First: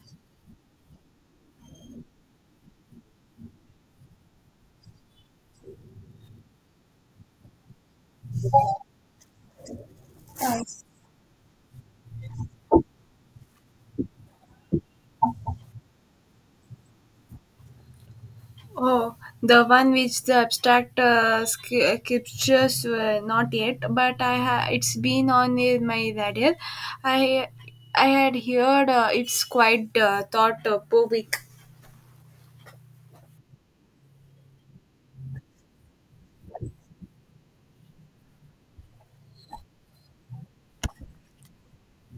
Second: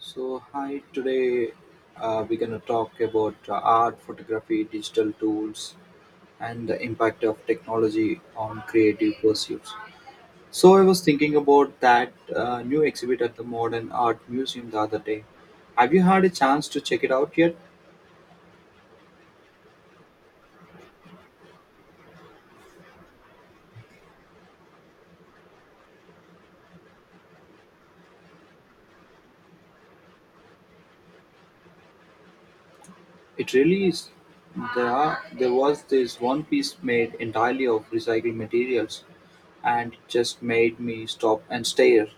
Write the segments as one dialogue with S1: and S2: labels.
S1: So, hi, today we're going to talk about art, photography, digital tools, and the impact of technology on creative pursuits. So, I was thinking about that new exhibit at the Modern Art Museum the other day. Have you had a chance to check it out yet?
S2: Oh, the one which the abstract scriptures were not yet, but it's been on in my radar. I I had heard it's quite thought provoking.
S1: It really is. There was this one piece made entirely of recycled materials and it just made me stop and stare.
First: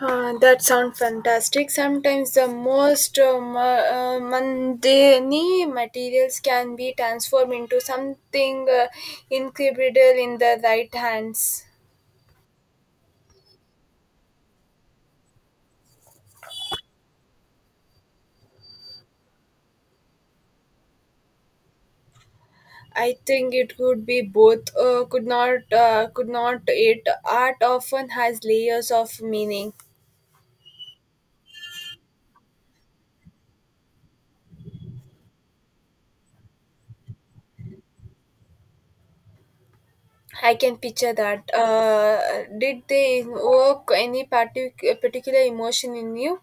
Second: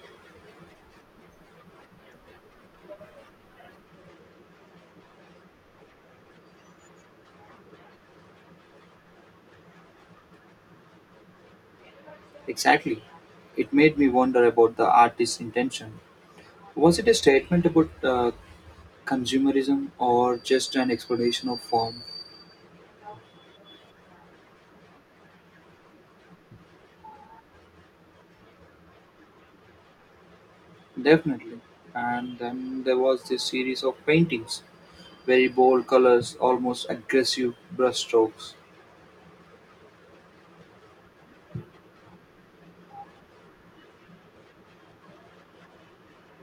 S2: That sounds fantastic. Sometimes the most mundane materials can be transformed into something incredible in the right hands.
S1: Exactly. It made me wonder about the artist's intention. Was it a statement about consumerism or just an explanation of form?
S2: I think it could be both. Could not, could not. It art often has layers of meaning.
S1: Definitely. And then there was this series of paintings, very bold colors, almost aggressive brushstrokes,
S2: I can picture that. Did they evoke any particular emotion in you?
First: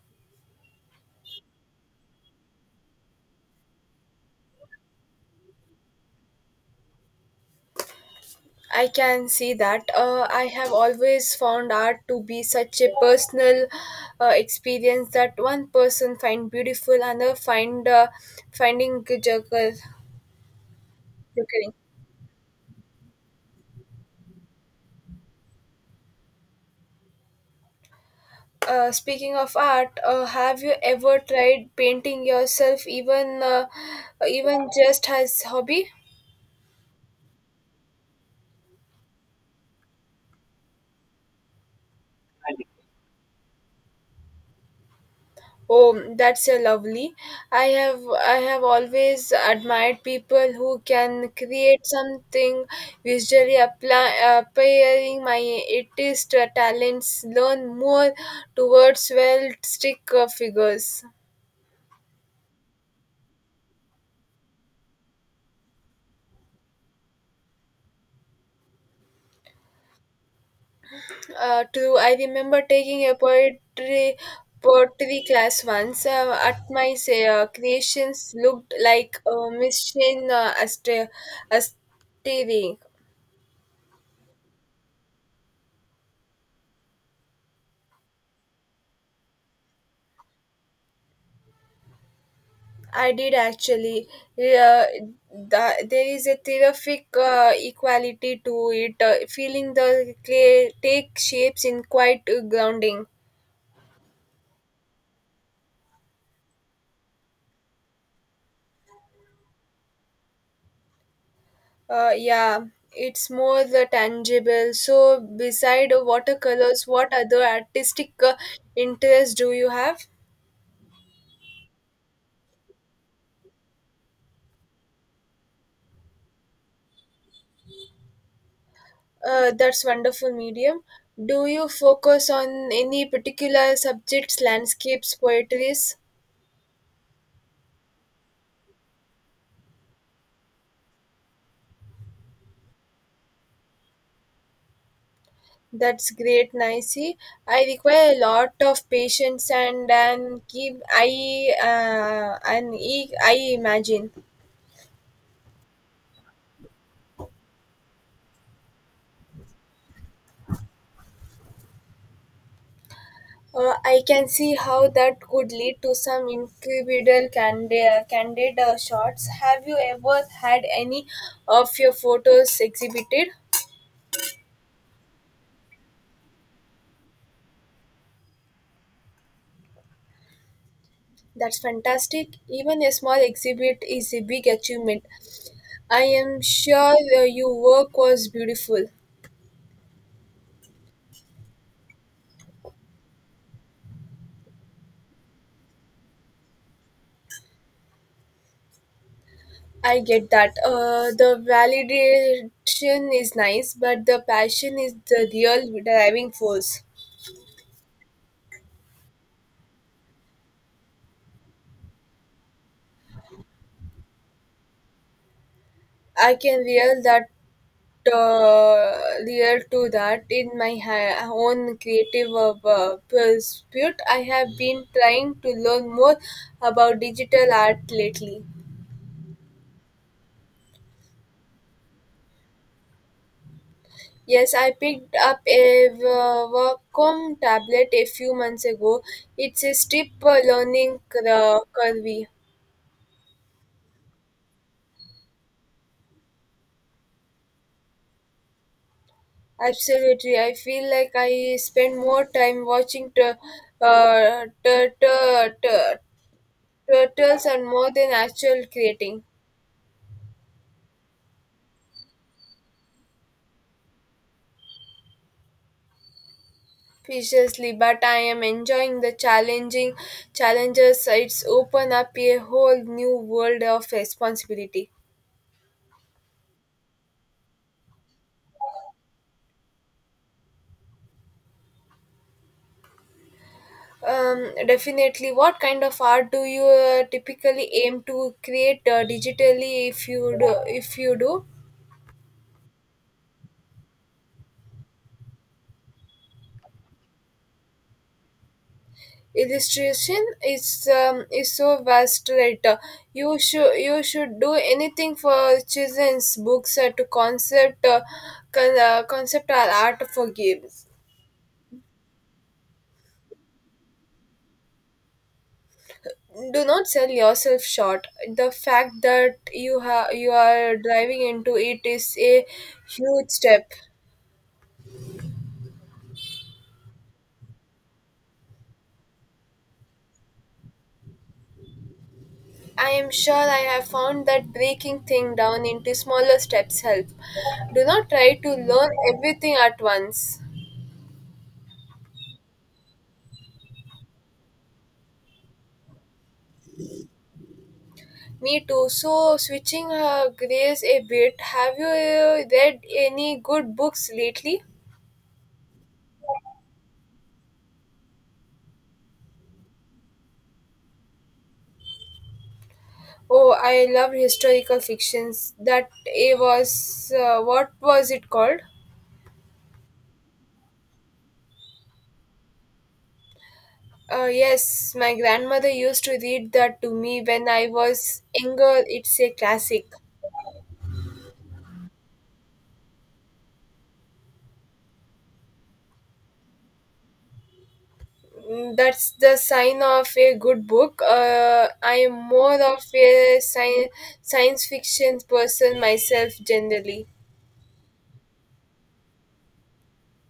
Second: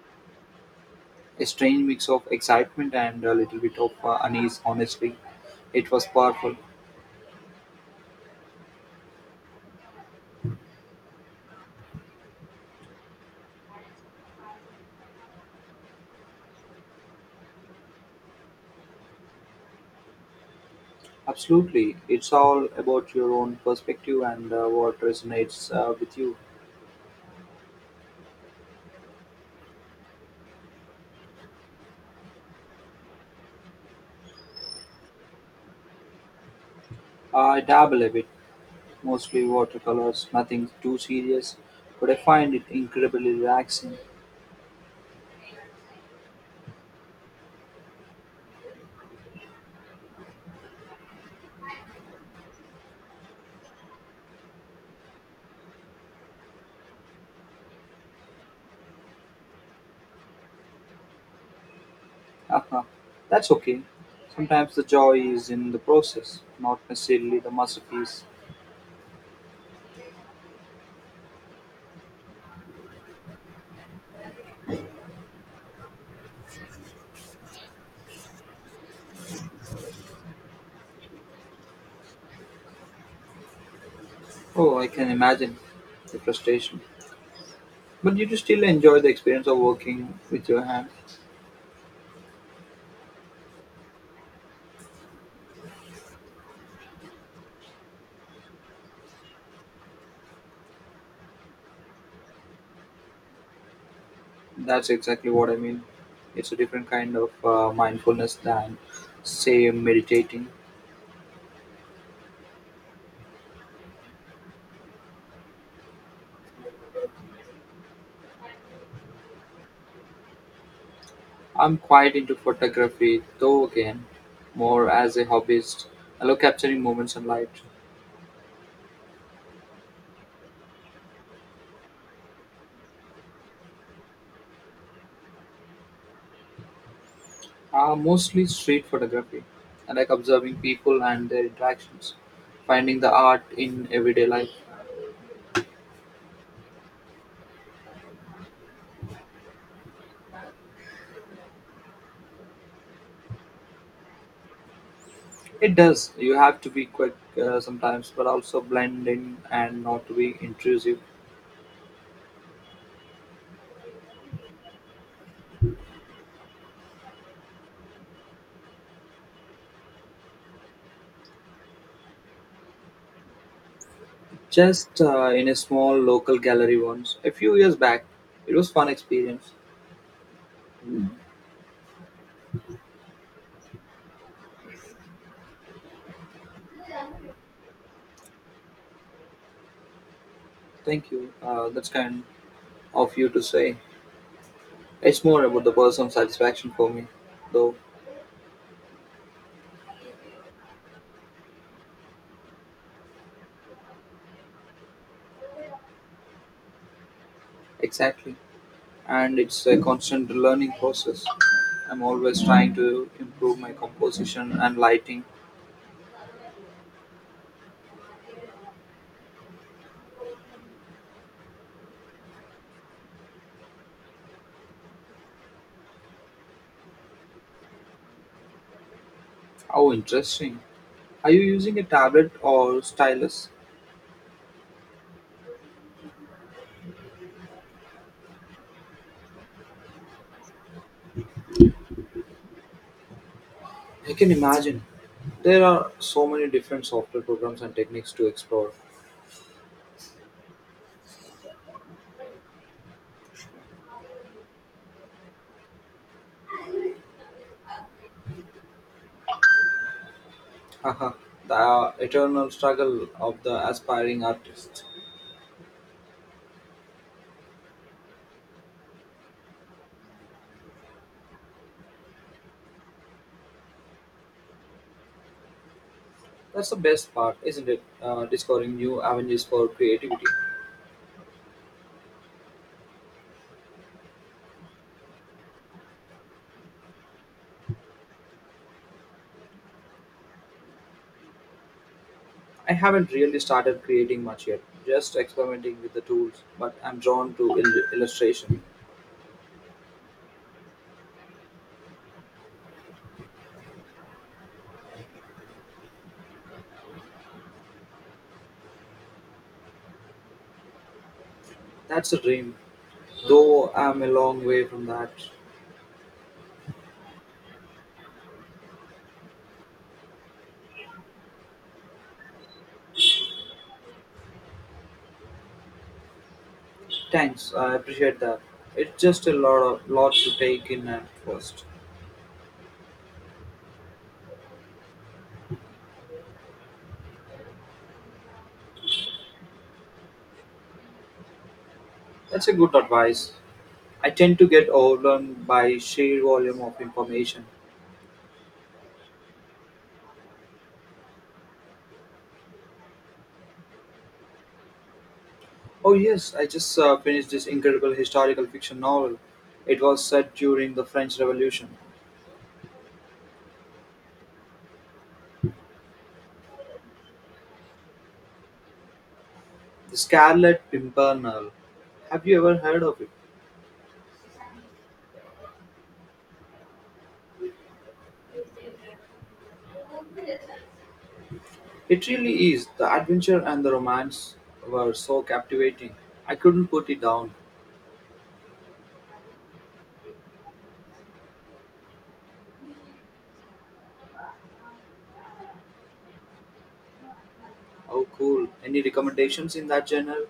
S1: a strange mix of excitement and a little bit of unease, honestly. It was powerful.
S2: I can see that. I have always found art to be such a personal experience that one person find beautiful, another find finding juggle.
S1: Absolutely. It's all about your own perspective and what resonates with you.
S2: Speaking of art, have you ever tried painting yourself, even just as hobby?
S1: I dabble a bit, mostly watercolors, nothing too serious, but I find it incredibly relaxing.
S2: Oh, that's a lovely. I have always admired people who can create something visually apply, appearing my artist talents. Learn more towards well stick figures.
S1: Haha, that's okay. Sometimes the joy is in the process, not necessarily the masterpiece.
S2: True. I remember taking a poetry class once. At my say, creations looked like machine Asteri.
S1: Oh, I can imagine the frustration. But you do still enjoy the experience of working with your hands.
S2: I did actually. Uh, there is a terrific equality to it. Feeling the clay take shapes in quite grounding.
S1: That's exactly what I mean. It's a different kind of mindfulness than, say, meditating.
S2: Yeah, it's more the tangible. So, beside watercolors, what other artistic interests do you have?
S1: I'm quite into photography, though again, more as a hobbyist. I love capturing moments and light.
S2: That's wonderful medium. Do you focus on any particular subjects, landscapes, poetries?
S1: Mostly street photography. I like observing people and their interactions, finding the art in everyday life.
S2: That's great, Nicey. I require a lot of patience and keep I and e- I imagine.
S1: It does. You have to be quick sometimes, but also blend in and not to be intrusive.
S2: I can see how that could lead to some incredible candid shots. Have you ever had any of your photos exhibited?
S1: Just in a small local gallery once, a few years back. It was fun experience.
S2: That's fantastic. Even a small exhibit is a big achievement. I am sure your work was beautiful.
S1: Thank you. That's kind of you to say. It's more about the personal satisfaction for me, though.
S2: I get that. The validation is nice, but the passion is the real driving force.
S1: Exactly. And it's a constant learning process. I'm always trying to improve my composition and lighting.
S2: I can real that uh, real to that in my own creative pursuit. I have been trying to learn more about digital art lately.
S1: How interesting. Are you using a tablet or stylus?
S2: Yes, I picked up a v- Wacom tablet a few months ago. It's a steep curve.
S1: I can imagine. There are so many different software programs and techniques to explore.
S2: Absolutely. I feel like I spend more time watching uh, t- t- t- turtles and more than actual creating.
S1: Haha, the eternal struggle of the aspiring artist.
S2: Preciously, but I am enjoying the challenging challenges. It's open up a whole new world of responsibility.
S1: That's the best part, isn't it? Discovering new avenues for creativity.
S2: Definitely. What kind of art do you typically aim to create digitally? If you do.
S1: I haven't really started creating much yet, just experimenting with the tools, but I'm drawn to illustration.
S2: Illustration is so vast, right? You should do anything for children's books to concept concept art for games.
S1: That's a dream, though I'm a long way from that.
S2: Do not sell yourself short. The fact that you are driving into it is a huge step.
S1: Thanks, I appreciate that. It's just a lot of lot to take in at first.
S2: I am sure. I have found that breaking things down into smaller steps help. Do not try to learn everything at once.
S1: That's a good advice. I tend to get overwhelmed by sheer volume of information.
S2: Me too. So switching grace a bit, have you read any good books lately?
S1: Oh yes, I just finished this incredible historical fiction novel. It was set during the French Revolution,
S2: Oh, I love historical fictions. That eh, was what was it called?
S1: The Scarlet Pimpernel. Have you ever heard of it?
S2: Yes, my grandmother used to read that to me when I was younger. It's a classic.
S1: It really is. The adventure and the romance were so captivating. I couldn't put it down.
S2: Mm, that's the sign of a good book. I am more of a science fiction person myself generally.
S1: Oh, cool. Any recommendations in that genre?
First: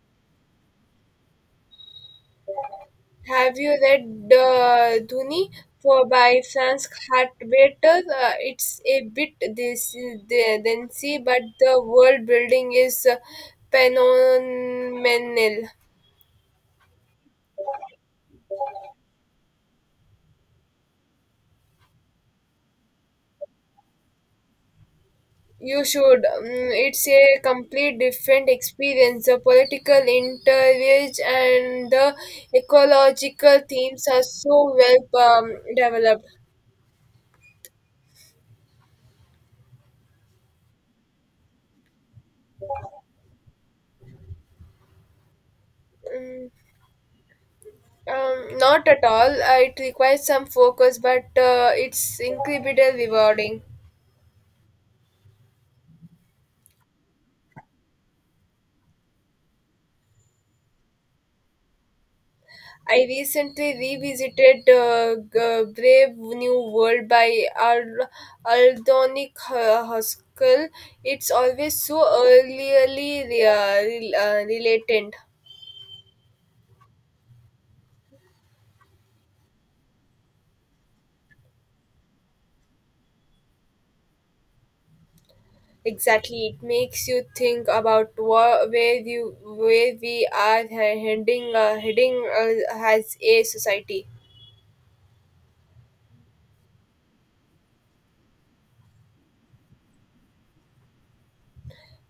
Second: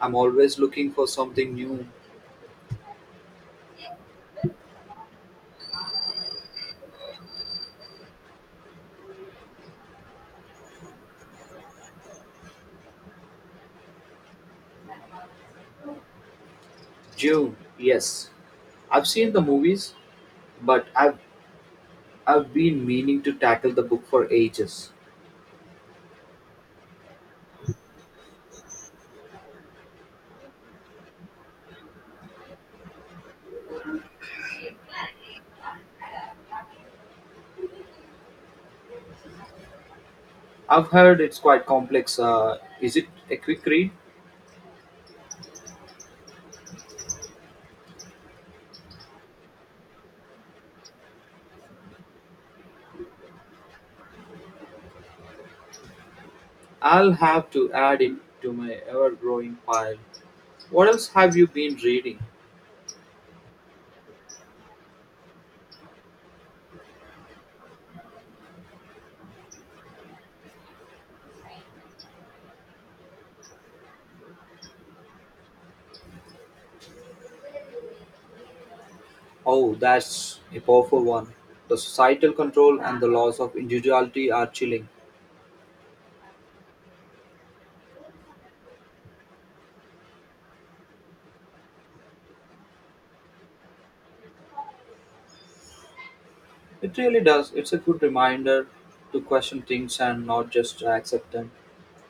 S1: I'm always looking for something new.
S2: Have you read Duni for by Franz Hartwetter? It's a bit this densy, but the world building is phenomenal.
S1: Dune, yes. I've seen the movies, but I've been meaning to tackle the book for ages.
S2: You should. Mm, it's a complete different experience. The political interviews and the ecological themes are so well developed.
S1: I've heard it's quite complex. Is it a quick read?
S2: Mm, Not at all. It requires some focus, but it's incredibly rewarding.
S1: I'll have to add it to my ever-growing pile. What else have you been reading?
S2: I recently revisited Brave New World by Aldonic Huskell. It's always so early uh, related.
S1: Oh, that's a powerful one. The societal control and the loss of individuality are chilling.
S2: Exactly, it makes you think about where we are heading as a society.
S1: It really does. It's a good reminder to question things and not just accept them.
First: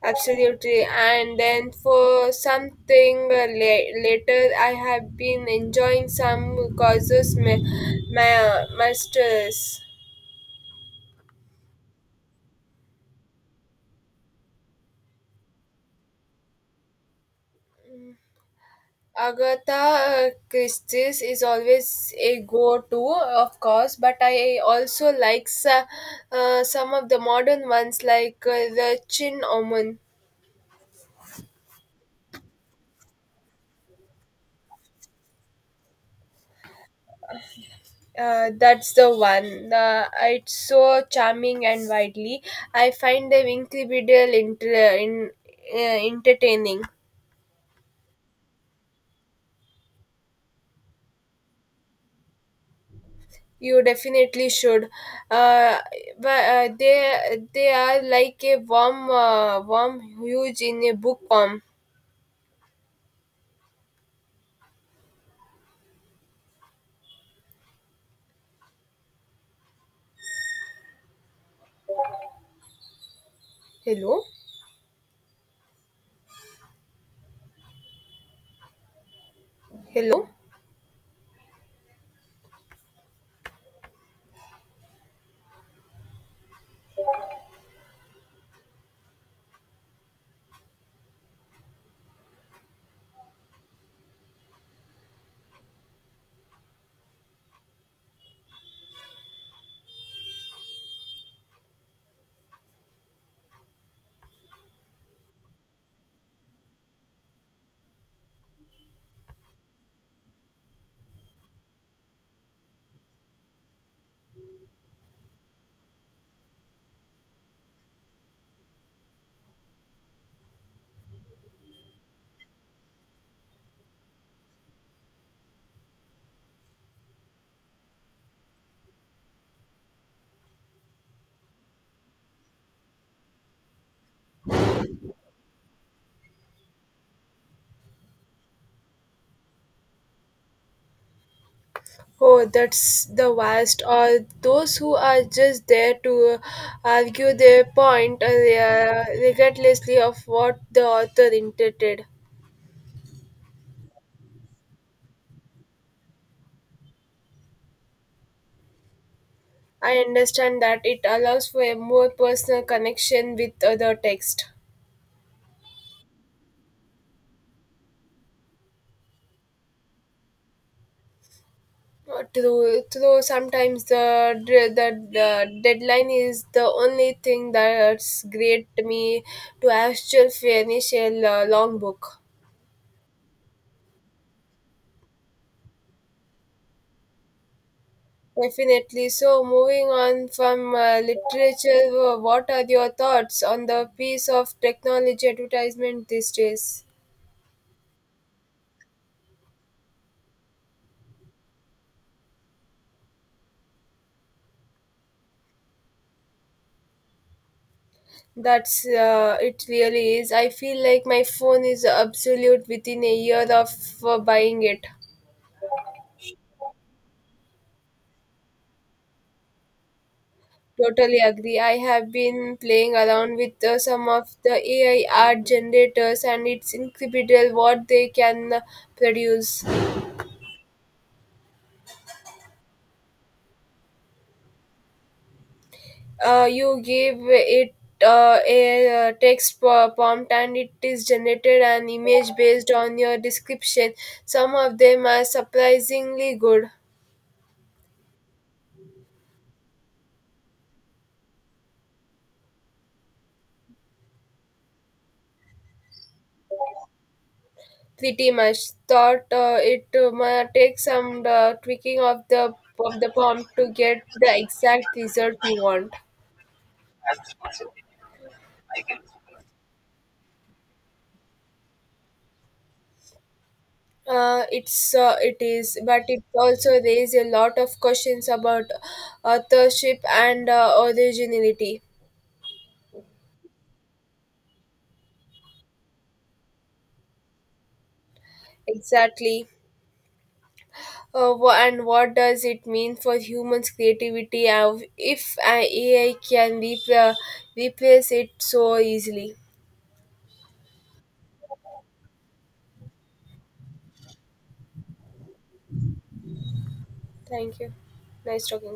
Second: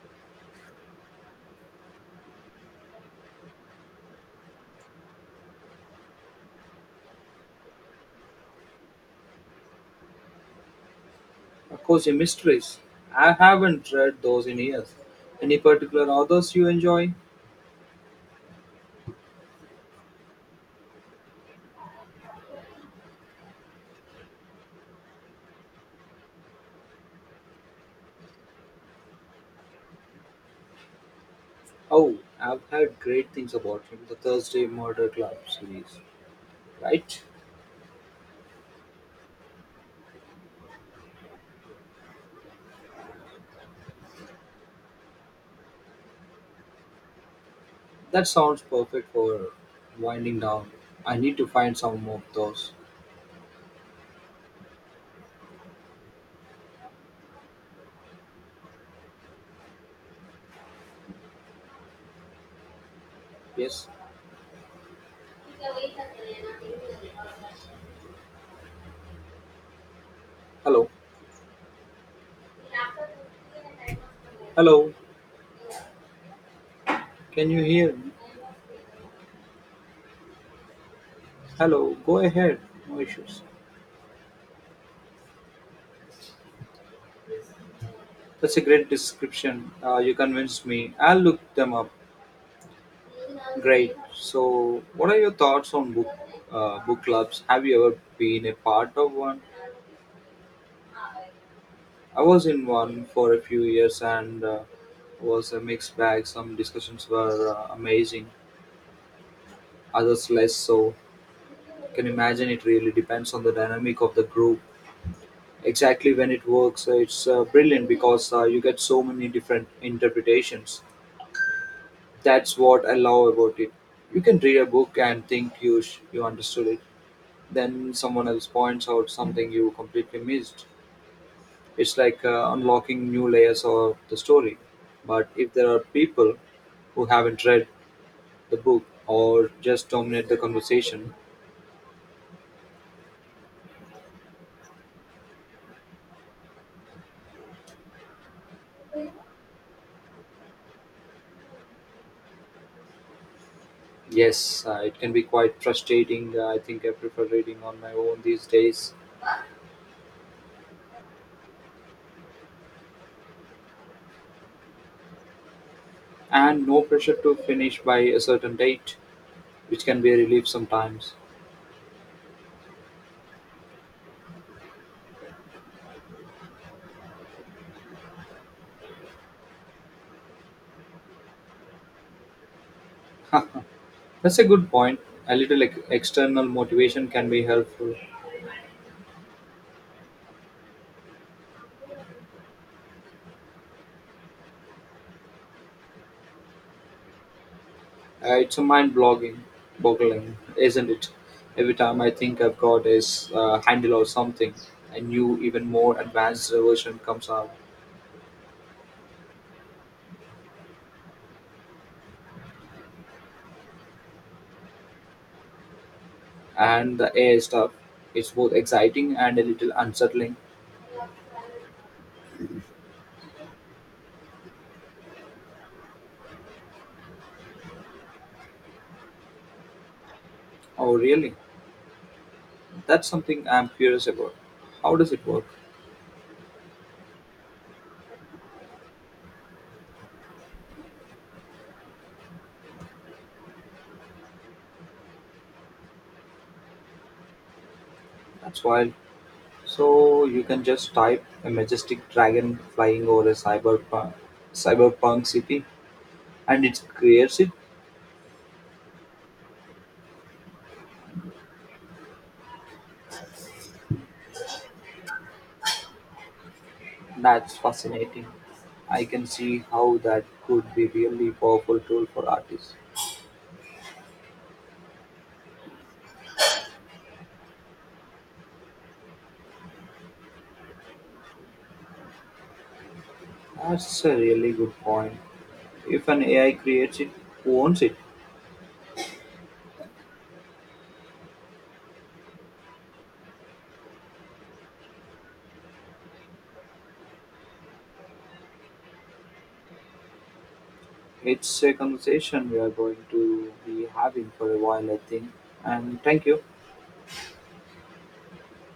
S2: Absolutely, and then for something later, I have been enjoying some causes masters.
S1: Of course, your mysteries. I haven't read those in years. Any particular authors you enjoy?
S2: Agatha Christie's is always a go-to, of course, but I also like some of the modern ones like The Chin Omen.
S1: Oh, I've heard great things about him. The Thursday Murder Club series. Right?
S2: That's the one. It's so charming and widely. I find them incredible entertaining.
S1: That sounds perfect for winding down. I need to find some more of those.
S2: You definitely should. Uh, but they are like a warm warm huge in a book form.
S1: Yes? Hello?
S2: Hello,
S1: Hello? Can you hear me?
S2: hello.
S1: Hello? Go ahead. No issues. That's a great description. You convinced me. I'll look them up. Great. So, what are your thoughts on book clubs? Have you ever been a part of one? I was in one for a few years and was a mixed bag. Some discussions were amazing, others less so. Can imagine it really depends on the dynamic of the group. Exactly when it works, it's brilliant because you get so many different interpretations. That's what I love about it. You can read a book and think you understood it then someone else points out something you completely missed. It's like unlocking new layers of the story. But if there are people who haven't read the book or just dominate the conversation,
S2: Oh, that's the worst. Or those who are just there to argue their point regardlessly of what the author intended.
S1: yes, it can be quite frustrating. I think I prefer reading on my own these days.
S2: I understand that it allows for a more personal connection with other text.
S1: And no pressure to finish by a certain date, which can be a relief sometimes.
S2: Though sometimes the deadline is the only thing that's great me to actually finish a long book.
S1: That's a good point. A little external motivation can be helpful.
S2: Definitely. So, moving on from literature, what are your thoughts on the piece of technology advertisement these days?
S1: It's a boggling, isn't it? Every time I think I've got a handle or something, a new, even more advanced version comes out,
S2: That's it really is. I feel like my phone is obsolete within a year of buying it.
S1: and the AI stuff its both exciting and a little unsettling.
S2: Totally agree. I have been playing around with some of the AI art generators, and it's incredible what they can produce.
S1: Oh, really? That's something I'm curious about. How does it work?
S2: You give it a text prompt, and it is generated an image based on your description. Some of them are surprisingly good.
S1: That's wild. So you can just type a majestic dragon flying over a cyberpunk city, and it creates it.
S2: Pretty much. Thought it might take some tweaking of the prompt to get the exact result you want.
S1: That's fascinating. I can see how that could be really powerful tool for artists.
S2: It is, but it also raises a lot of questions about authorship and originality.
S1: That's a really good point. If an AI creates it, who owns it?
S2: Exactly. And what does it mean for humans' creativity if an AI can replace it so easily?
S1: It's a conversation we are going to be having for a while, I think. And thank you.
S2: Thank you. Nice talking.